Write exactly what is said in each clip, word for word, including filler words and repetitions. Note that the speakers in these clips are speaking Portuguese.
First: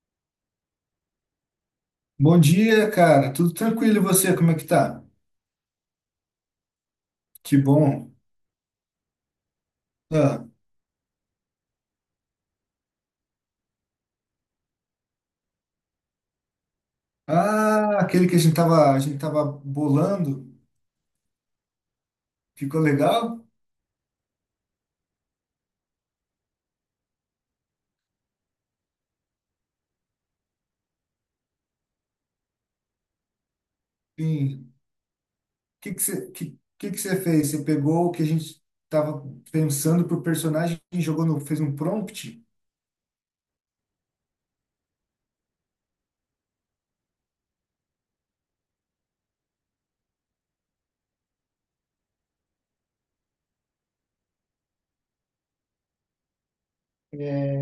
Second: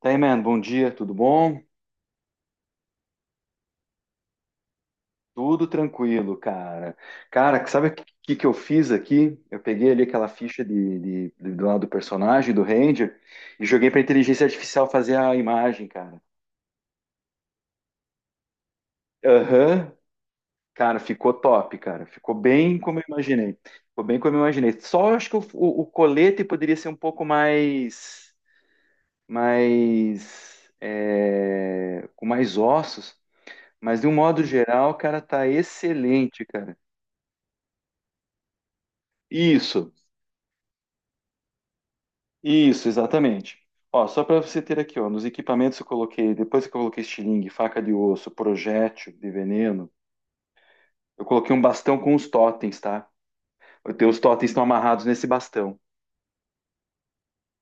Tá aí, man, bom dia, tudo bom? Bom dia, cara. Tudo tranquilo e você? Como é que tá? Tudo tranquilo, cara. Que Cara, sabe o bom. que, que eu fiz aqui? Eu peguei ali aquela Ah, ficha de, de, de- do lado do personagem, do Ranger, e joguei pra inteligência artificial fazer a imagem, cara. ah, aquele que a gente tava, a gente tava Aham. bolando, Cara, ficou top, cara. Ficou bem ficou como eu legal? imaginei. Ficou bem como eu imaginei. Só acho que o, o, o colete poderia ser um pouco mais, mais, é, com mais ossos, mas de um modo Sim. O geral, cara, tá que que você, excelente, que, cara. que que você fez? Você pegou o que a gente tava Isso. pensando pro personagem e jogou no, fez um prompt? Isso, exatamente. Ó, só para você ter aqui, ó, nos equipamentos eu coloquei, depois que eu coloquei estilingue, faca de osso, projétil de veneno, eu coloquei um bastão com os totens, tá? Eu tenho- Os totens estão amarrados nesse bastão. É,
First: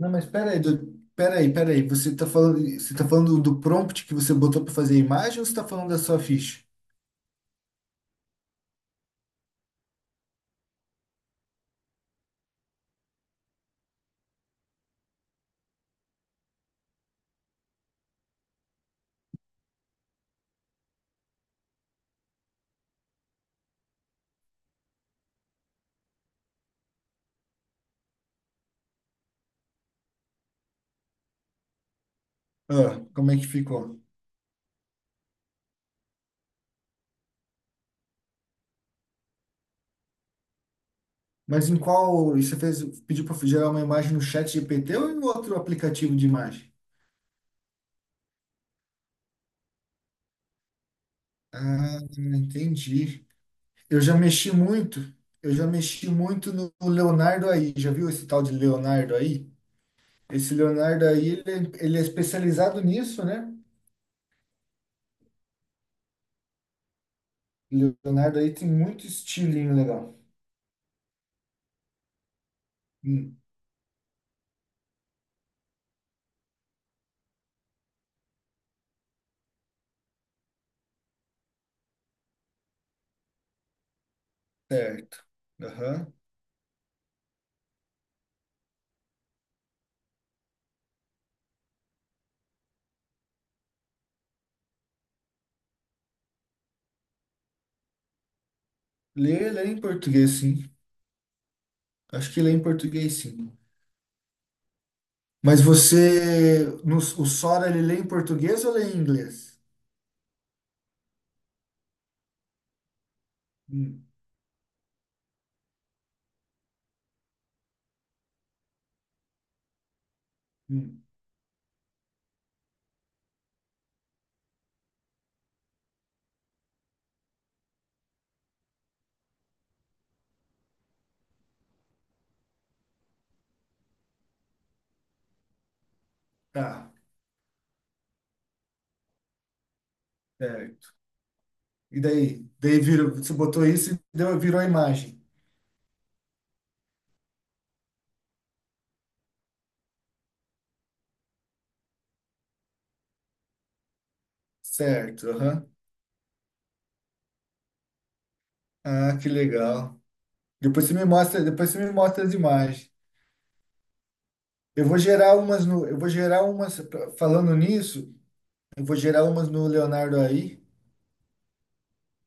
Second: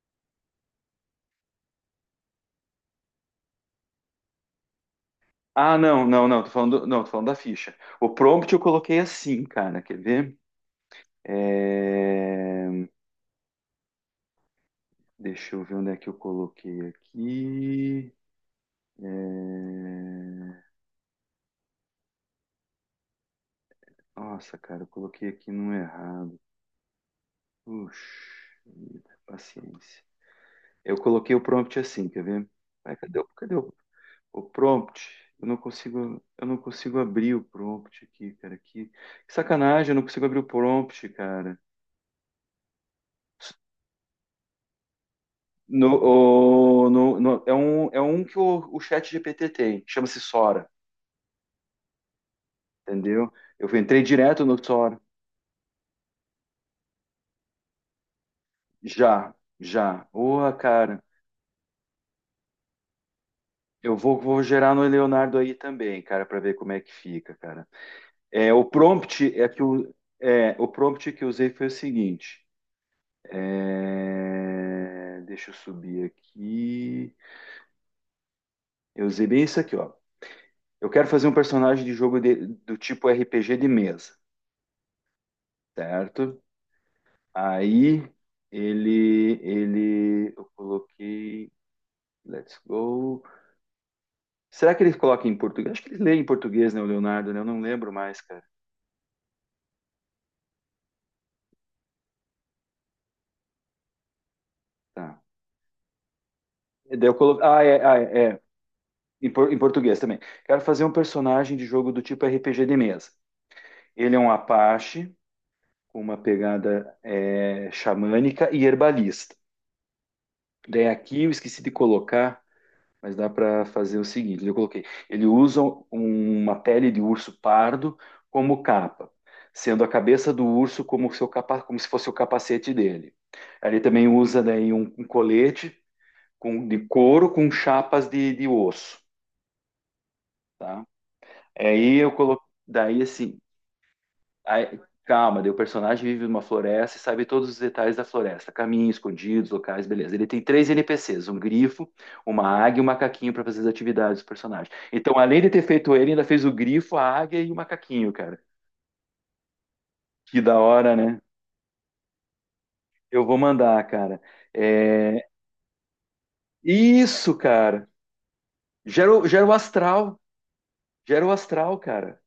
não, mas pera aí, do, pera aí, pera aí. Você tá falando, você tá falando do prompt que você botou para fazer a imagem ou você tá Ah, falando da não, sua não, não, tô ficha? falando, não, tô falando da ficha. O prompt eu coloquei assim, cara, quer ver? É, Deixa eu ver onde é que eu coloquei aqui. É, Nossa, cara, eu coloquei aqui no errado. Puxa, vida, paciência. Eu coloquei o prompt assim, quer ver? Ai, Ah, cadê, o- como é que cadê o, ficou? o prompt? Eu não consigo, eu não consigo abrir o prompt aqui, cara. Que, que sacanagem, eu não consigo abrir o prompt, cara. Mas em qual você fez, pediu para gerar uma imagem no chat G P T ou em outro No, aplicativo de imagem? o- no- no- é um, é um que o, o chat G P T tem, chama-se Sora, Ah, entendi. entendeu? Eu Eu entrei já direto mexi no muito, Sora. eu já mexi muito no Leonardo aí. Já viu esse tal de Leonardo Já, aí? já. Porra, Esse cara. Leonardo aí, ele, é, ele é especializado nisso, né? Eu vou, vou gerar no Leonardo aí também, cara, para ver como é que fica, cara. Leonardo É, aí o tem muito prompt é que estilinho o, legal. é, o prompt que eu usei foi o seguinte. Hum, É, Deixa eu subir aqui. Eu usei bem isso aqui, ó. Eu quero fazer um personagem de jogo de- do tipo R P G de mesa, certo. Aham. certo? Aí ele, ele, eu coloquei, let's go. Será que ele coloca em português? Acho que ele lê em português, né, o Leonardo, né? Eu não lembro mais, cara. Lê, lê em português, sim. Acho que lê em português, sim. Tá. Mas você, E no, daí eu o colo... Ah, Sora, ele é, lê ah, em é, é. português ou lê em Em, por- em inglês? português também. Quero fazer um personagem de jogo do tipo R P G de mesa. Hum. Ele é um Apache, com uma pegada é, xamânica e herbalista. Daí Hum, aqui eu esqueci de colocar, mas dá para fazer o seguinte: eu coloquei. Ele usa um- uma pele de urso pardo como capa, sendo a cabeça do urso como, seu capa, como se fosse o capacete dele. Ele também usa daí um, um colete com- de tá, couro com chapas de, de osso, tá? certo. Aí E eu daí? coloquei. Daí Daí virou, você assim, botou isso e deu, virou a aí, imagem. calma, daí o personagem vive numa floresta e sabe todos os detalhes da floresta, caminhos, escondidos, locais, beleza. Ele tem três N P Cis, um grifo, uma águia e um macaquinho para fazer as atividades do personagem. Então, Certo, além de ter aham. feito ele, ainda fez o grifo, a águia e o macaquinho, cara. Ah, que legal. Que da Depois você hora, me né? mostra, depois você me mostra as imagens. Eu vou mandar, cara. Eu vou É... gerar umas no, eu vou gerar umas, pra- Isso, falando cara. nisso, eu vou Gera, gerar o- gera umas o no astral. Leonardo aí. Gera o astral, cara.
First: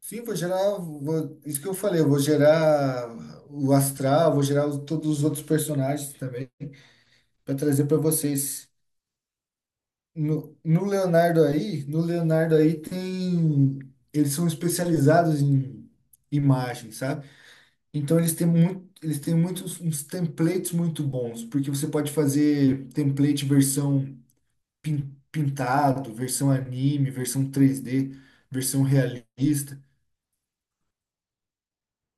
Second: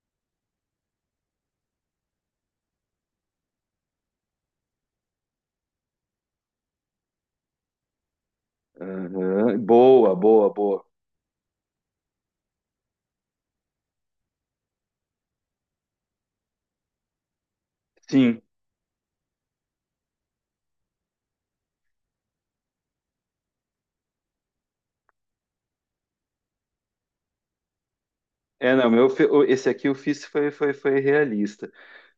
Sim, vou gerar, vou- isso que eu falei, eu vou gerar o Astral, vou gerar os- todos os outros personagens também, para trazer para vocês. Aham. Boa, boa, No, boa. no Leonardo aí, no Leonardo aí tem, eles são especializados em imagens, sabe? Então eles Sim. têm muito, eles têm muitos uns templates muito bons, porque você pode fazer template versão pin- pintado, versão anime, versão três d É, versão Não, meu, fe- esse realista, aqui eu fiz foi, foi, foi realista.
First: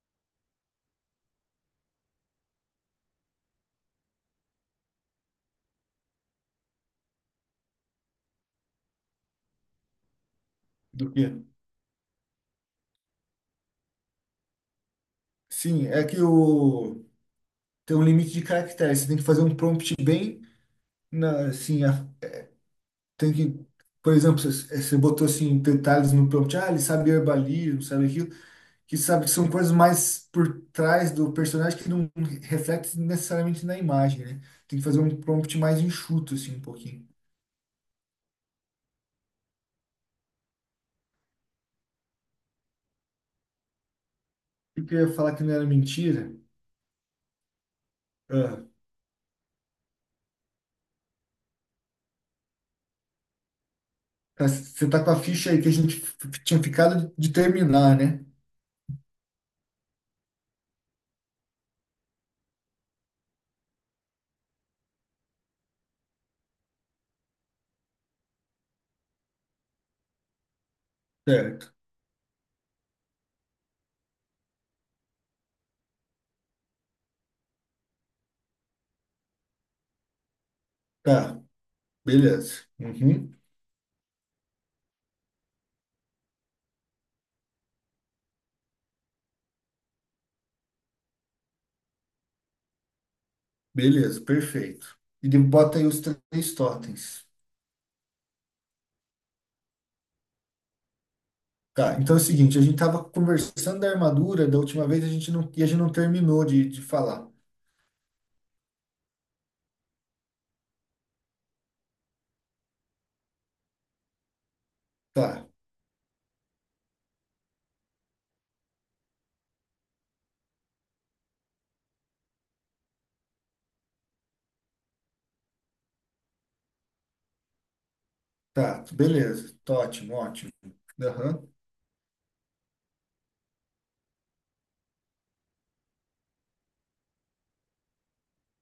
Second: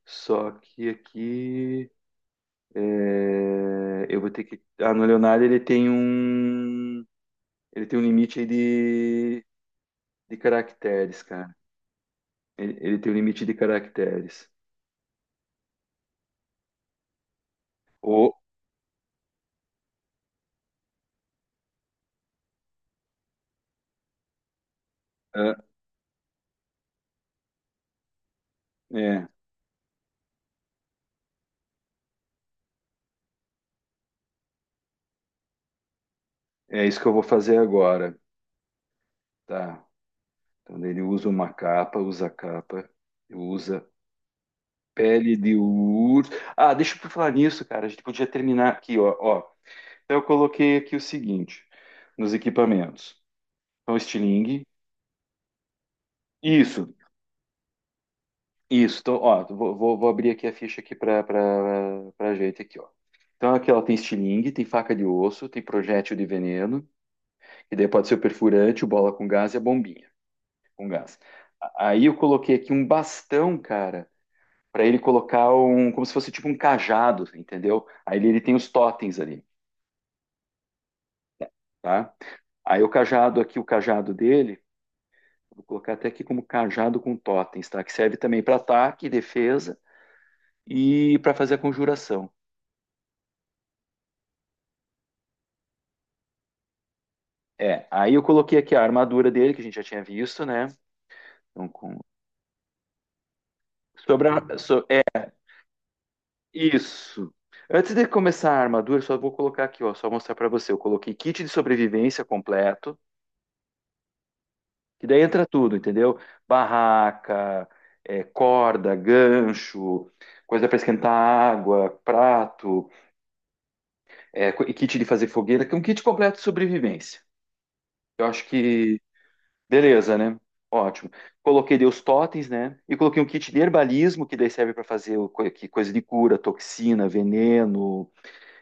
Só que aqui é, eu vou ter que. Ah, no Leonardo ele tem um. Ele tem um limite aí de, de do caracteres, quê? cara. Ele, ele tem um limite de caracteres. Sim, é que o tem um Ou, limite de caracteres, você tem que fazer um prompt bem na, assim, a- tem que, por exemplo, você você botou ah, assim detalhes no prompt, ah, ele sabe herbalismo, sabe aquilo, que sabe é, que são coisas mais por trás do personagem que não reflete necessariamente na imagem, né? Tem que fazer um prompt mais enxuto, assim, um É isso que pouquinho. eu vou fazer agora. Tá. Então daí ele usa uma capa, usa capa, usa E que eu ia falar pele que não de era urso. mentira. Ah, deixa eu falar nisso, cara. A gente podia Ah, terminar aqui, ó. ó. Então eu coloquei aqui o seguinte, nos equipamentos. Então, tá, estilingue. você tá com a ficha aí que a gente f- tinha Isso. ficado de terminar, né? Isso, então, ó, vou, vou- vou abrir aqui a ficha aqui para para gente aqui, ó. Então aqui ela tem estilingue, tem faca de osso, tem projétil de veneno, e daí pode ser o perfurante, o bola com gás e a bombinha com gás. Certo. A- Aí eu coloquei aqui um bastão, cara, para ele colocar um, como se fosse tipo um cajado, entendeu? Aí ele, ele tem os totens ali, Tá, tá? beleza. Aí o Uhum. cajado aqui, o cajado dele, vou colocar até aqui como cajado com totens, tá? Que serve também para ataque, defesa e para fazer a conjuração. Beleza, perfeito. E de- bota aí os três totens. É, aí eu coloquei aqui a armadura dele, que a gente já tinha visto, né? Então, com... Tá, então é o seguinte, a gente estava conversando da Sobre a... armadura da so- última É vez, a gente não, e a gente não terminou de, de falar. isso. Antes de começar a armadura, só vou colocar aqui, ó, só mostrar pra você. Eu coloquei kit de sobrevivência completo, que daí Tá, entra tudo, entendeu? Barraca, é, corda, gancho, coisa pra esquentar água, prato, é, co- e kit de fazer fogueira, que é um kit completo de sobrevivência. Eu acho tá, que beleza, tá ótimo, beleza, né? ótimo. Ótimo. Aham, Coloquei daí os totens, né? E coloquei um kit de herbalismo, que daí serve para fazer o co- que- coisa de cura, toxina, veneno,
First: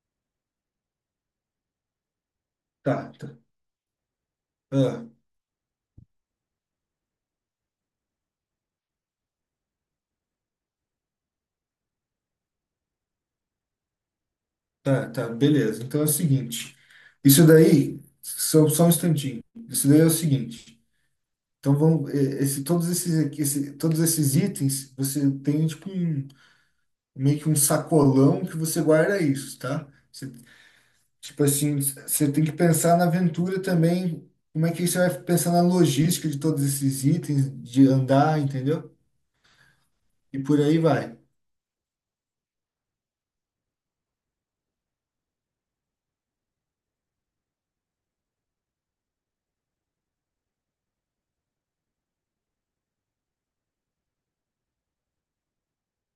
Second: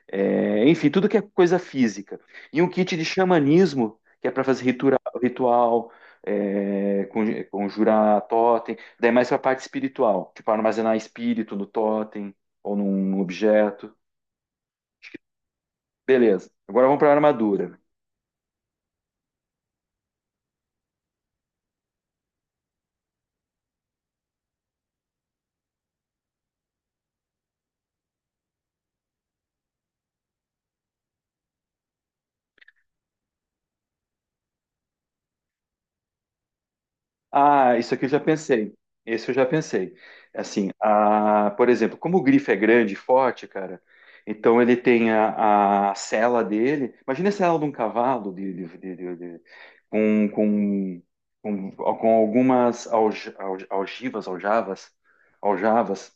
é, enfim, tudo que é coisa física. E um kit de tá, tá, xamanismo, que é para fazer ritura- ah, ritual, é, conj- conjurar totem. Daí é mais para a parte espiritual, tipo armazenar espírito no totem ou num objeto. tá, Acho que- tá, beleza. Então é o Beleza. seguinte, Agora vamos para a isso armadura. daí, só, só um instantinho, isso daí é o seguinte, então vão, eh, esse, todos esses, aqui- esse, todos esses itens, você tem tipo um, meio que um sacolão que você guarda isso, tá? Tipo assim, você tem que pensar na aventura também, como é que você vai pensar na logística de todos esses itens, Ah, de isso aqui eu já andar, pensei. entendeu? Esse eu já pensei. E por Assim, aí vai. a, por exemplo, como o grifo é grande e forte, cara, então ele tem a, a sela dele. Imagina a sela de um cavalo de, de- de- de- de- com, com, com, com algumas alj, alj, algivas, aljavas, aljavas,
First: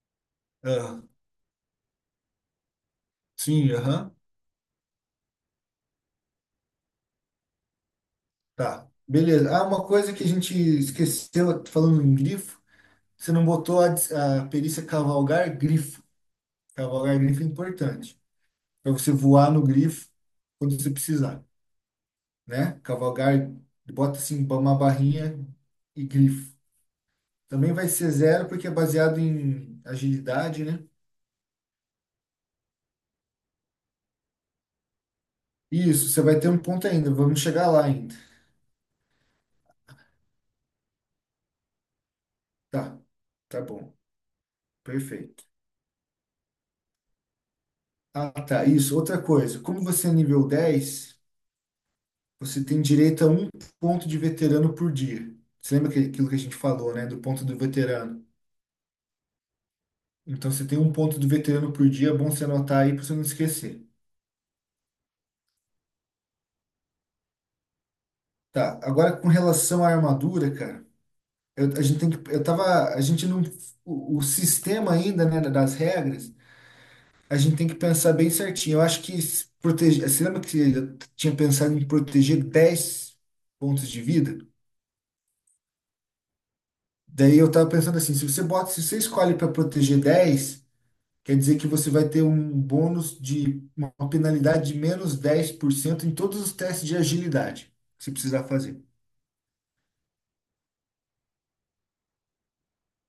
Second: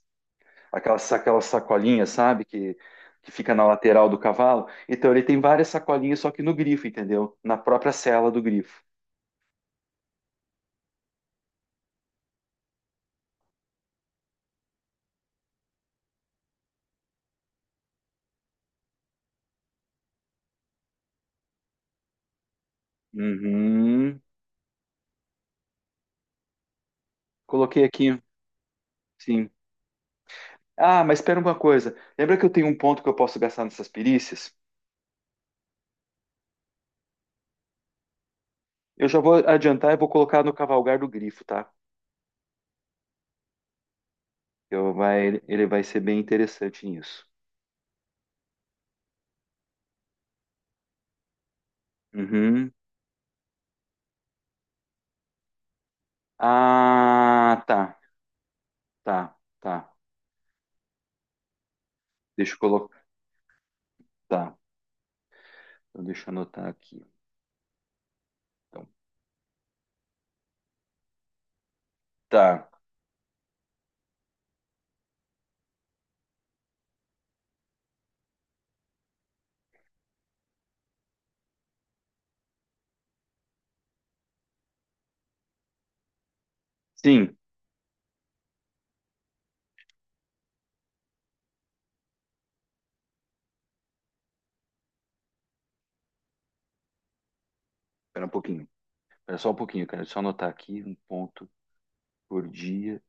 Ah, aquelas, aquelas sacolinhas, sabe, que, que fica na sim, lateral aham, do cavalo. Então ele tem várias sacolinhas, só que no grifo, entendeu? Na própria sela do grifo. tá. Beleza. Ah, uma coisa que a gente esqueceu, falando em grifo, você não botou a, dis- a perícia cavalgar grifo. Cavalgar grifo é importante, para você voar no grifo quando você precisar, né? Cavalgar, bota Uhum. assim, uma barrinha e grifo. Também Coloquei vai ser aqui. zero porque é baseado Sim. em agilidade, né? Ah, mas espera uma coisa. Lembra que eu tenho um ponto que eu posso gastar nessas perícias? Isso, você vai ter um ponto ainda. Vamos chegar lá ainda. Eu já vou adiantar e vou colocar no cavalgar do grifo, tá? Tá, tá bom. Eu vai, Perfeito. Ele vai ser bem interessante nisso. Ah, tá. Isso. Outra coisa. Como você é nível dez, você Uhum. tem direito a um ponto de veterano por dia. Você lembra que- aquilo que a gente falou, né? Do ponto do Ah, tá, veterano. tá, tá. Então você tem um ponto do veterano por dia. É bom você Deixa eu anotar aí para colocar. você não esquecer. Tá, então deixa eu anotar aqui. Tá. Então, Agora com relação à armadura, cara. Eu, a gente tem que. Eu tá. tava. A gente não. O, o sistema ainda, né? Das regras. A gente tem que pensar bem certinho. Eu acho que se proteger. Você lembra que eu tinha pensado em proteger dez pontos de vida? Sim, Daí eu tava pensando assim, se você bota, se você escolhe para proteger dez quer dizer que você vai ter um bônus de uma penalidade de menos dez por cento em todos os testes de agilidade que você espera um precisar pouquinho. fazer, Espera só um pouquinho, cara. Deixa eu só anotar aqui um ponto por dia,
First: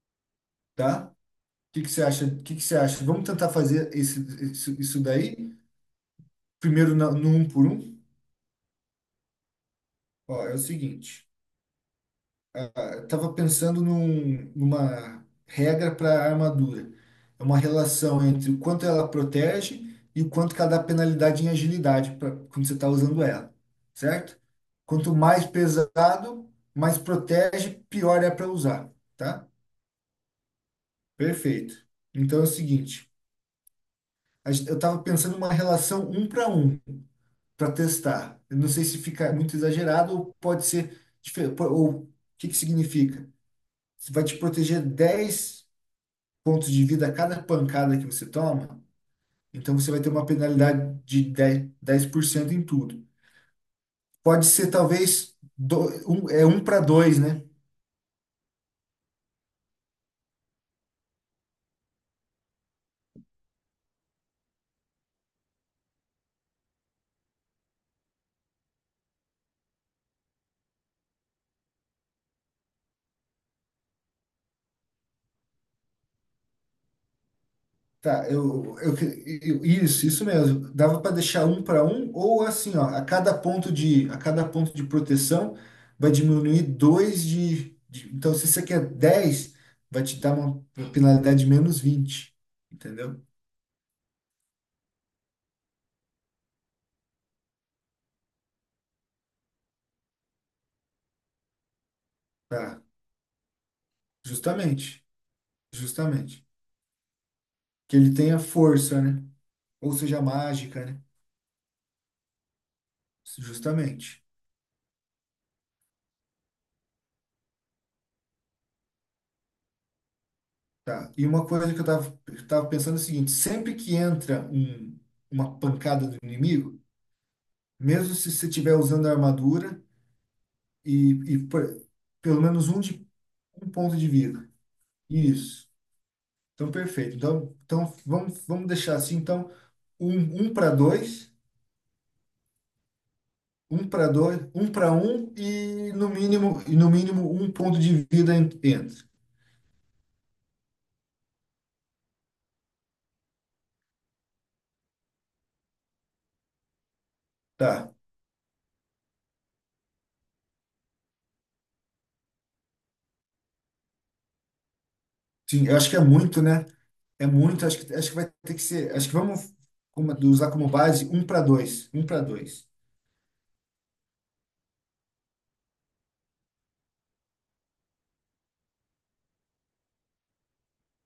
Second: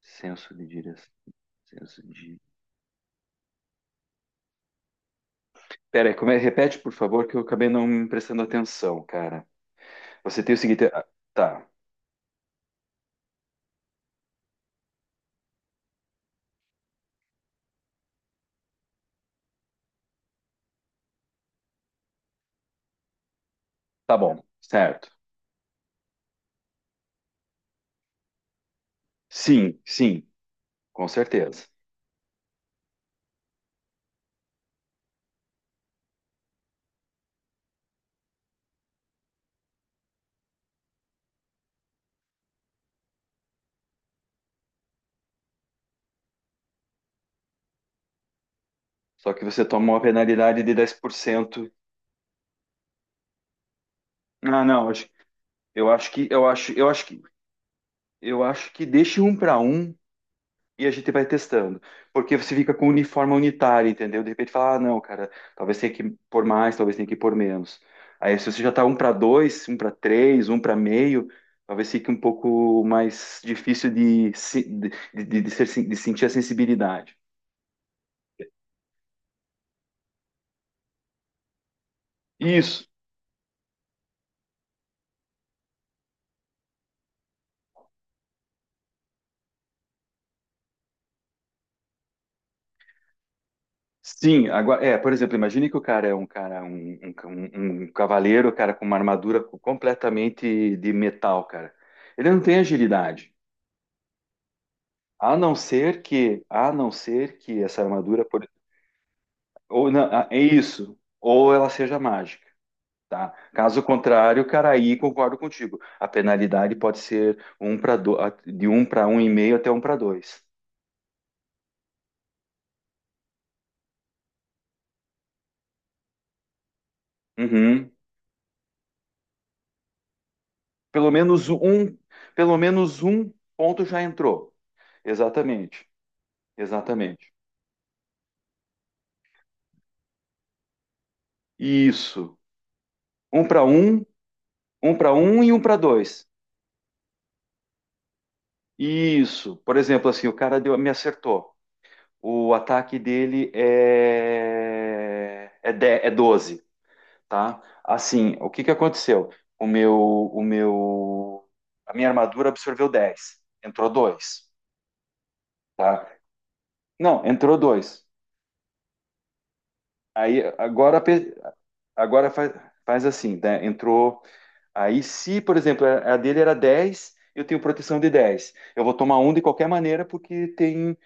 senso de direção. tá? O que que Senso você acha? de. O que que você acha? Vamos tentar fazer esse, isso, isso daí Pera aí, como é? Repete, por primeiro na- favor, no que eu um por acabei não um? me prestando atenção, cara. Ó, Você tem é o o seguinte. ah, seguinte. Tá, Estava pensando num- numa regra para armadura. É uma relação entre o quanto ela protege e o quanto que ela dá penalidade em agilidade pra, quando você está usando ela, tá certo? bom, certo. Quanto mais pesado, mais protege, pior é para usar, tá? Sim, sim, com certeza. Perfeito. Então é o seguinte, a gen- eu estava pensando numa relação um para um para testar. Eu não sei se fica muito exagerado ou pode ser diferente. Ou o que que significa? Você vai te proteger dez pontos de vida a cada pancada que você toma, Só que você então você toma uma vai ter uma penalidade de dez penalidade por de dez cento. dez por cento em tudo. Pode Ah, ser não, acho- talvez do, eu acho que um, é eu um acho, para eu acho dois, que né? Eu acho que deixe um para um e a gente vai testando. Porque você fica com uniforme unitário, entendeu? De repente fala, ah, não, cara, talvez tenha que pôr mais, talvez tenha que pôr menos. Aí se você já tá um para dois, um para três, um para meio, talvez fique um pouco mais difícil de, se- de, de, de ser sen- de sentir a sensibilidade. Tá, eu, eu, eu- isso, isso mesmo. Dava para deixar um para um ou assim, ó, Isso. a cada ponto de a cada ponto de proteção vai diminuir dois de, de- então se você quer dez, vai te dar uma penalidade de menos vinte, entendeu? Sim, agora, é, por exemplo, imagine que o cara é um cara, um, um, um- um cavaleiro, cara, com uma armadura completamente de metal, cara. Ele não tem Tá, agilidade, justamente, a não ser que, justamente. a não ser que essa Que ele armadura, tenha por- força, né? ou Ou não, seja, ah, é mágica, isso, né? ou ela seja mágica, tá? Caso Justamente. contrário, cara, aí concordo contigo. A penalidade pode ser um para do... de um para um e meio até um para dois. Tá. E uma coisa que eu tava, eu tava pensando é o seguinte, sempre que entra um, uma pancada do inimigo, Uhum. mesmo se você estiver usando a armadura Pelo e, e menos por- um, pelo pelo menos um, menos de, um um ponto ponto já de vida. entrou. Isso. Exatamente. Então, perfeito. Exatamente. Então, então vamos, vamos deixar assim, então, um, um para dois, Isso. Um para um um, para dois, um para um para um um e um para e no dois. mínimo, e no mínimo um ponto de vida en- entra. Isso. Por exemplo, assim, o cara deu- me acertou. O ataque dele é é, de, é doze, tá? Tá. Assim, o que que aconteceu? O meu, o meu, a minha armadura absorveu dez. Entrou dois, Sim, eu acho que é tá? muito, né? Não, É entrou muito, acho que, dois. acho que vai ter que ser. Acho que vamos como- Aí usar como agora base um pe- para dois. Um para Agora faz, dois. faz assim, né? Entrou. Aí, se, por exemplo, a a dele era dez, eu tenho proteção de dez. Eu vou tomar um de qualquer maneira, porque tem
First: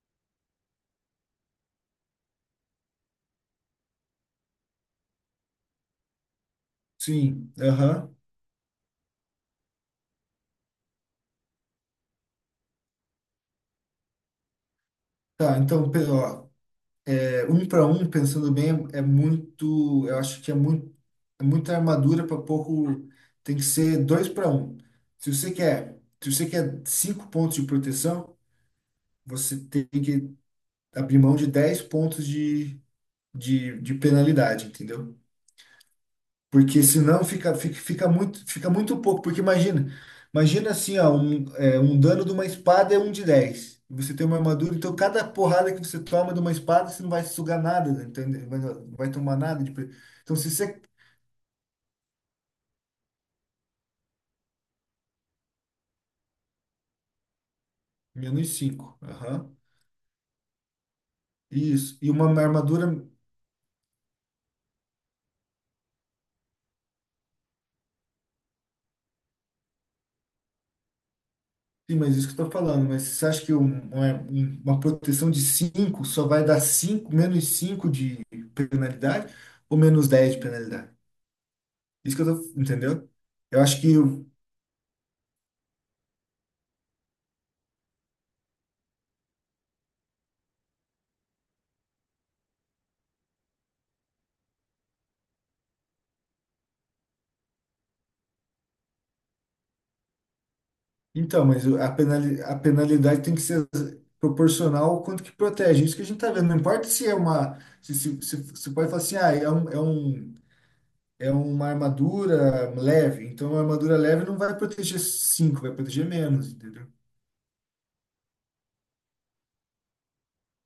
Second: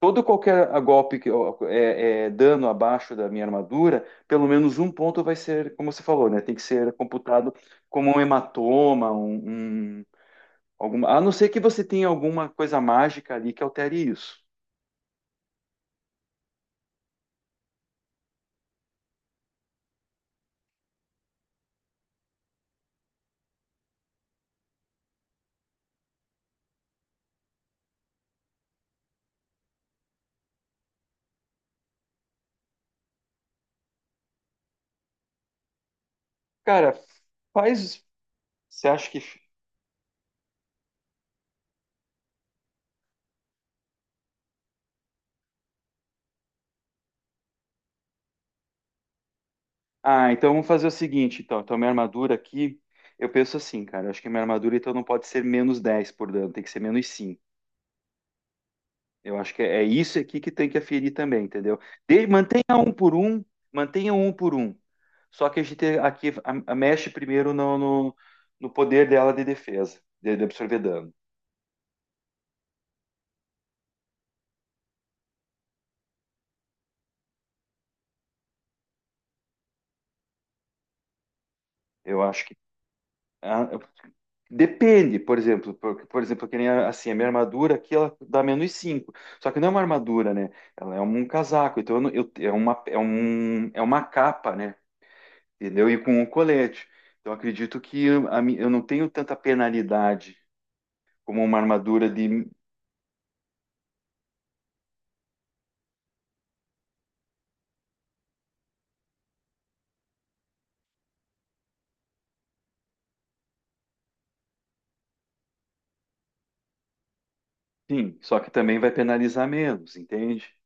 todo qualquer ah, golpe que eu- é, é dano abaixo da minha armadura, pelo menos um ponto vai ser, como você falou, né? Tem que ser computado Sim, como aham. um hematoma, um, um- alguma, a não ser que você tenha alguma coisa mágica ali que altere isso. Tá, então, pe- ó, é, um para um, pensando bem, é muito. Eu acho que é muito, é muita armadura para pouco. Tem que ser dois para um. Se você quer, se você quer cinco pontos de proteção, você tem que abrir mão de dez pontos de, de, de penalidade, entendeu? Porque Cara, senão fica, fica, faz. fica muito, fica Você muito acha que pouco. Porque imagina, imagina assim, ó, um, é, um dano de uma espada é um de dez. E você tem uma armadura, então cada porrada que você toma de uma espada, você não vai sugar nada, né? Então, vai, vai tomar nada de pre- ah, Então, se então você. vamos É fazer o seguinte, então. Então, minha armadura aqui, eu penso assim, cara. Eu acho que minha armadura, então, não pode ser menos dez por dano, tem que ser menos cinco. menos cinco. Eu acho Aham. que é, é isso aqui que tem que aferir também, entendeu? Isso. E De- uma Mantenha um armadura. por um, mantenha um por um. Só que a gente aqui a- a- mexe primeiro no, no, no poder dela de defesa, de, de absorver dano. Sim, mas isso que eu tô falando. Mas você acha que um- uma, um- uma proteção de cinco só vai dar cinco menos cinco de penalidade ou menos dez de penalidade? Isso Eu que eu acho que. tô. Entendeu? Eu ah, acho que. Depende, por exemplo, por, por exemplo, que nem a- assim, a minha armadura aqui ela dá menos cinco. Só que não é uma armadura, né? Ela é um casaco, então eu, não- eu- é uma, é um, é uma capa, né? Entendeu? E com um colete. Então eu acredito que eu, a mi- eu não tenho tanta penalidade como Então, uma mas o- a armadura penali- de. a penalidade tem que ser proporcional ao quanto que protege. Isso que a gente está vendo. Não importa se é uma. Se, se, se, se pode falar assim, ah, é um, é um, é uma armadura leve. Então, uma armadura leve não vai proteger cinco, vai proteger menos, entendeu? Sim, só que também vai penalizar menos, entende?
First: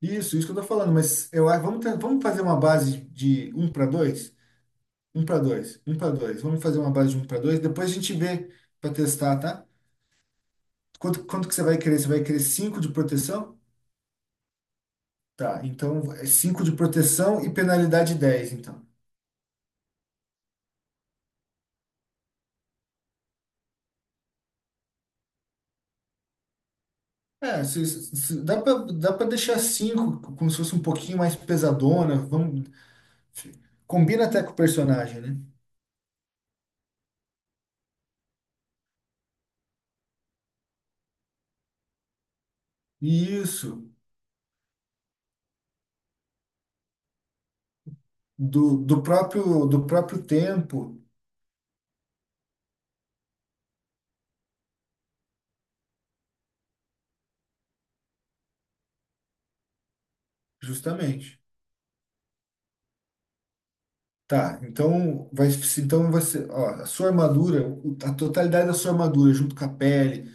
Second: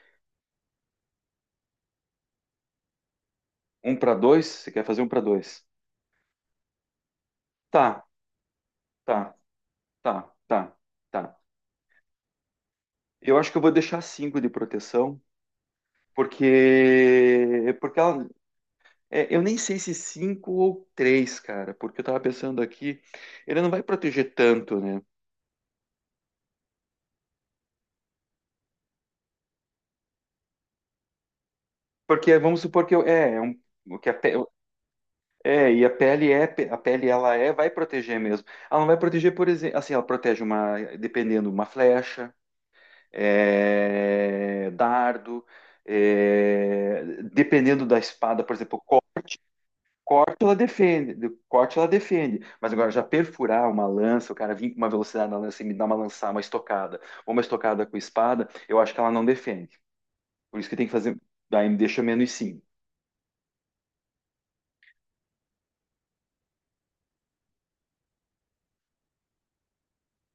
Isso, isso que eu tô falando. Mas eu, acho- vamos, ten- vamos fazer uma base de um para Um para dois, dois? Você quer fazer um para um para dois? dois, um para dois. Vamos fazer uma base de um para dois. Depois a Tá, gente vê para tá, testar, tá? tá, tá, Quanto, tá. quanto que você vai querer? Você vai querer cinco de Eu acho que proteção? eu vou deixar cinco de proteção. Tá, então é cinco de proteção e Porque, porque penalidade ela, dez então. É, eu nem sei se cinco ou três, cara, porque eu tava pensando aqui, ele não vai proteger tanto, né? É, se, se- se- dá pra dá para deixar cinco como se fosse um pouquinho mais pesadona. Porque vamos Vamos, supor que eu, é, é um, o que a combina pe- até com o personagem, né? é, e a pele é, a pele ela é, vai proteger mesmo. Ela não vai proteger, por exemplo, assim, ela protege uma, dependendo, uma flecha, Isso, é, dardo, é, dependendo da espada, por do, exemplo, do próprio do próprio corte ela tempo, defende, de- corte ela defende, mas agora já perfurar uma lança, o cara vir com uma velocidade na lança e me dar uma lançar, uma estocada, ou uma estocada com espada, eu acho que ela não defende. Por isso que tem que fazer, justamente. daí me deixa menos cinco. Tá, então vai, então vai ser, ó, a sua armadura, o- a totalidade da sua armadura, junto com a pele,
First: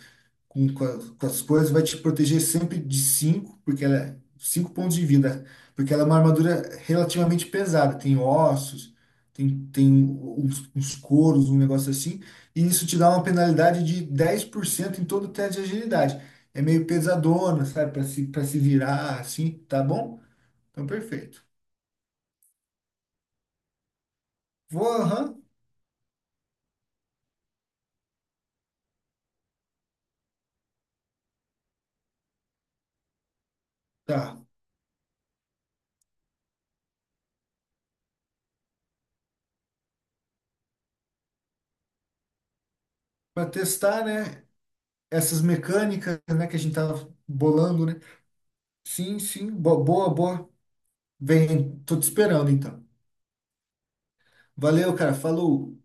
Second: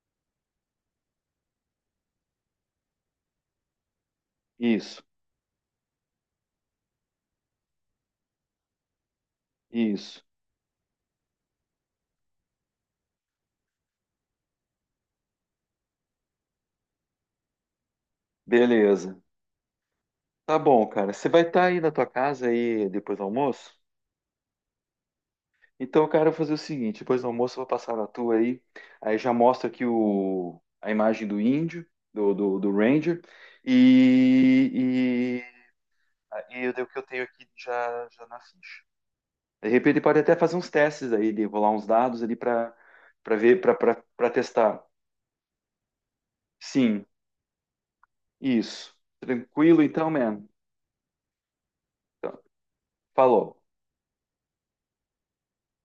com, com, a- com as coisas, vai te proteger sempre de cinco porque ela é cinco pontos Isso, de vida, porque ela é uma armadura relativamente pesada, tem ossos, tem, tem isso, uns, uns couros, um negócio assim, e isso te dá uma penalidade de dez por cento em todo o teste de agilidade. É meio pesadona, sabe, para se, para se virar beleza. assim, tá bom? Tá bom, Então, cara. Você vai perfeito. estar aí na tua casa aí depois do almoço? Vou, aham, Então, cara, eu vou fazer o seguinte, depois do almoço eu vou passar na tua aí, aí já mostra aqui o, a imagem do índio, do, do, do Ranger, tá. e, e ah, e eu dei o que eu tenho aqui já, já na ficha. De repente pode até fazer uns testes aí, de rolar uns dados ali para para Para ver, testar, para né, testar. essas mecânicas, né, que a gente Sim, tava bolando, né? isso. Sim, sim, Tranquilo bo- boa, então, man. boa. Vem, tô te Então, esperando então. falou. Valeu, cara. Falou.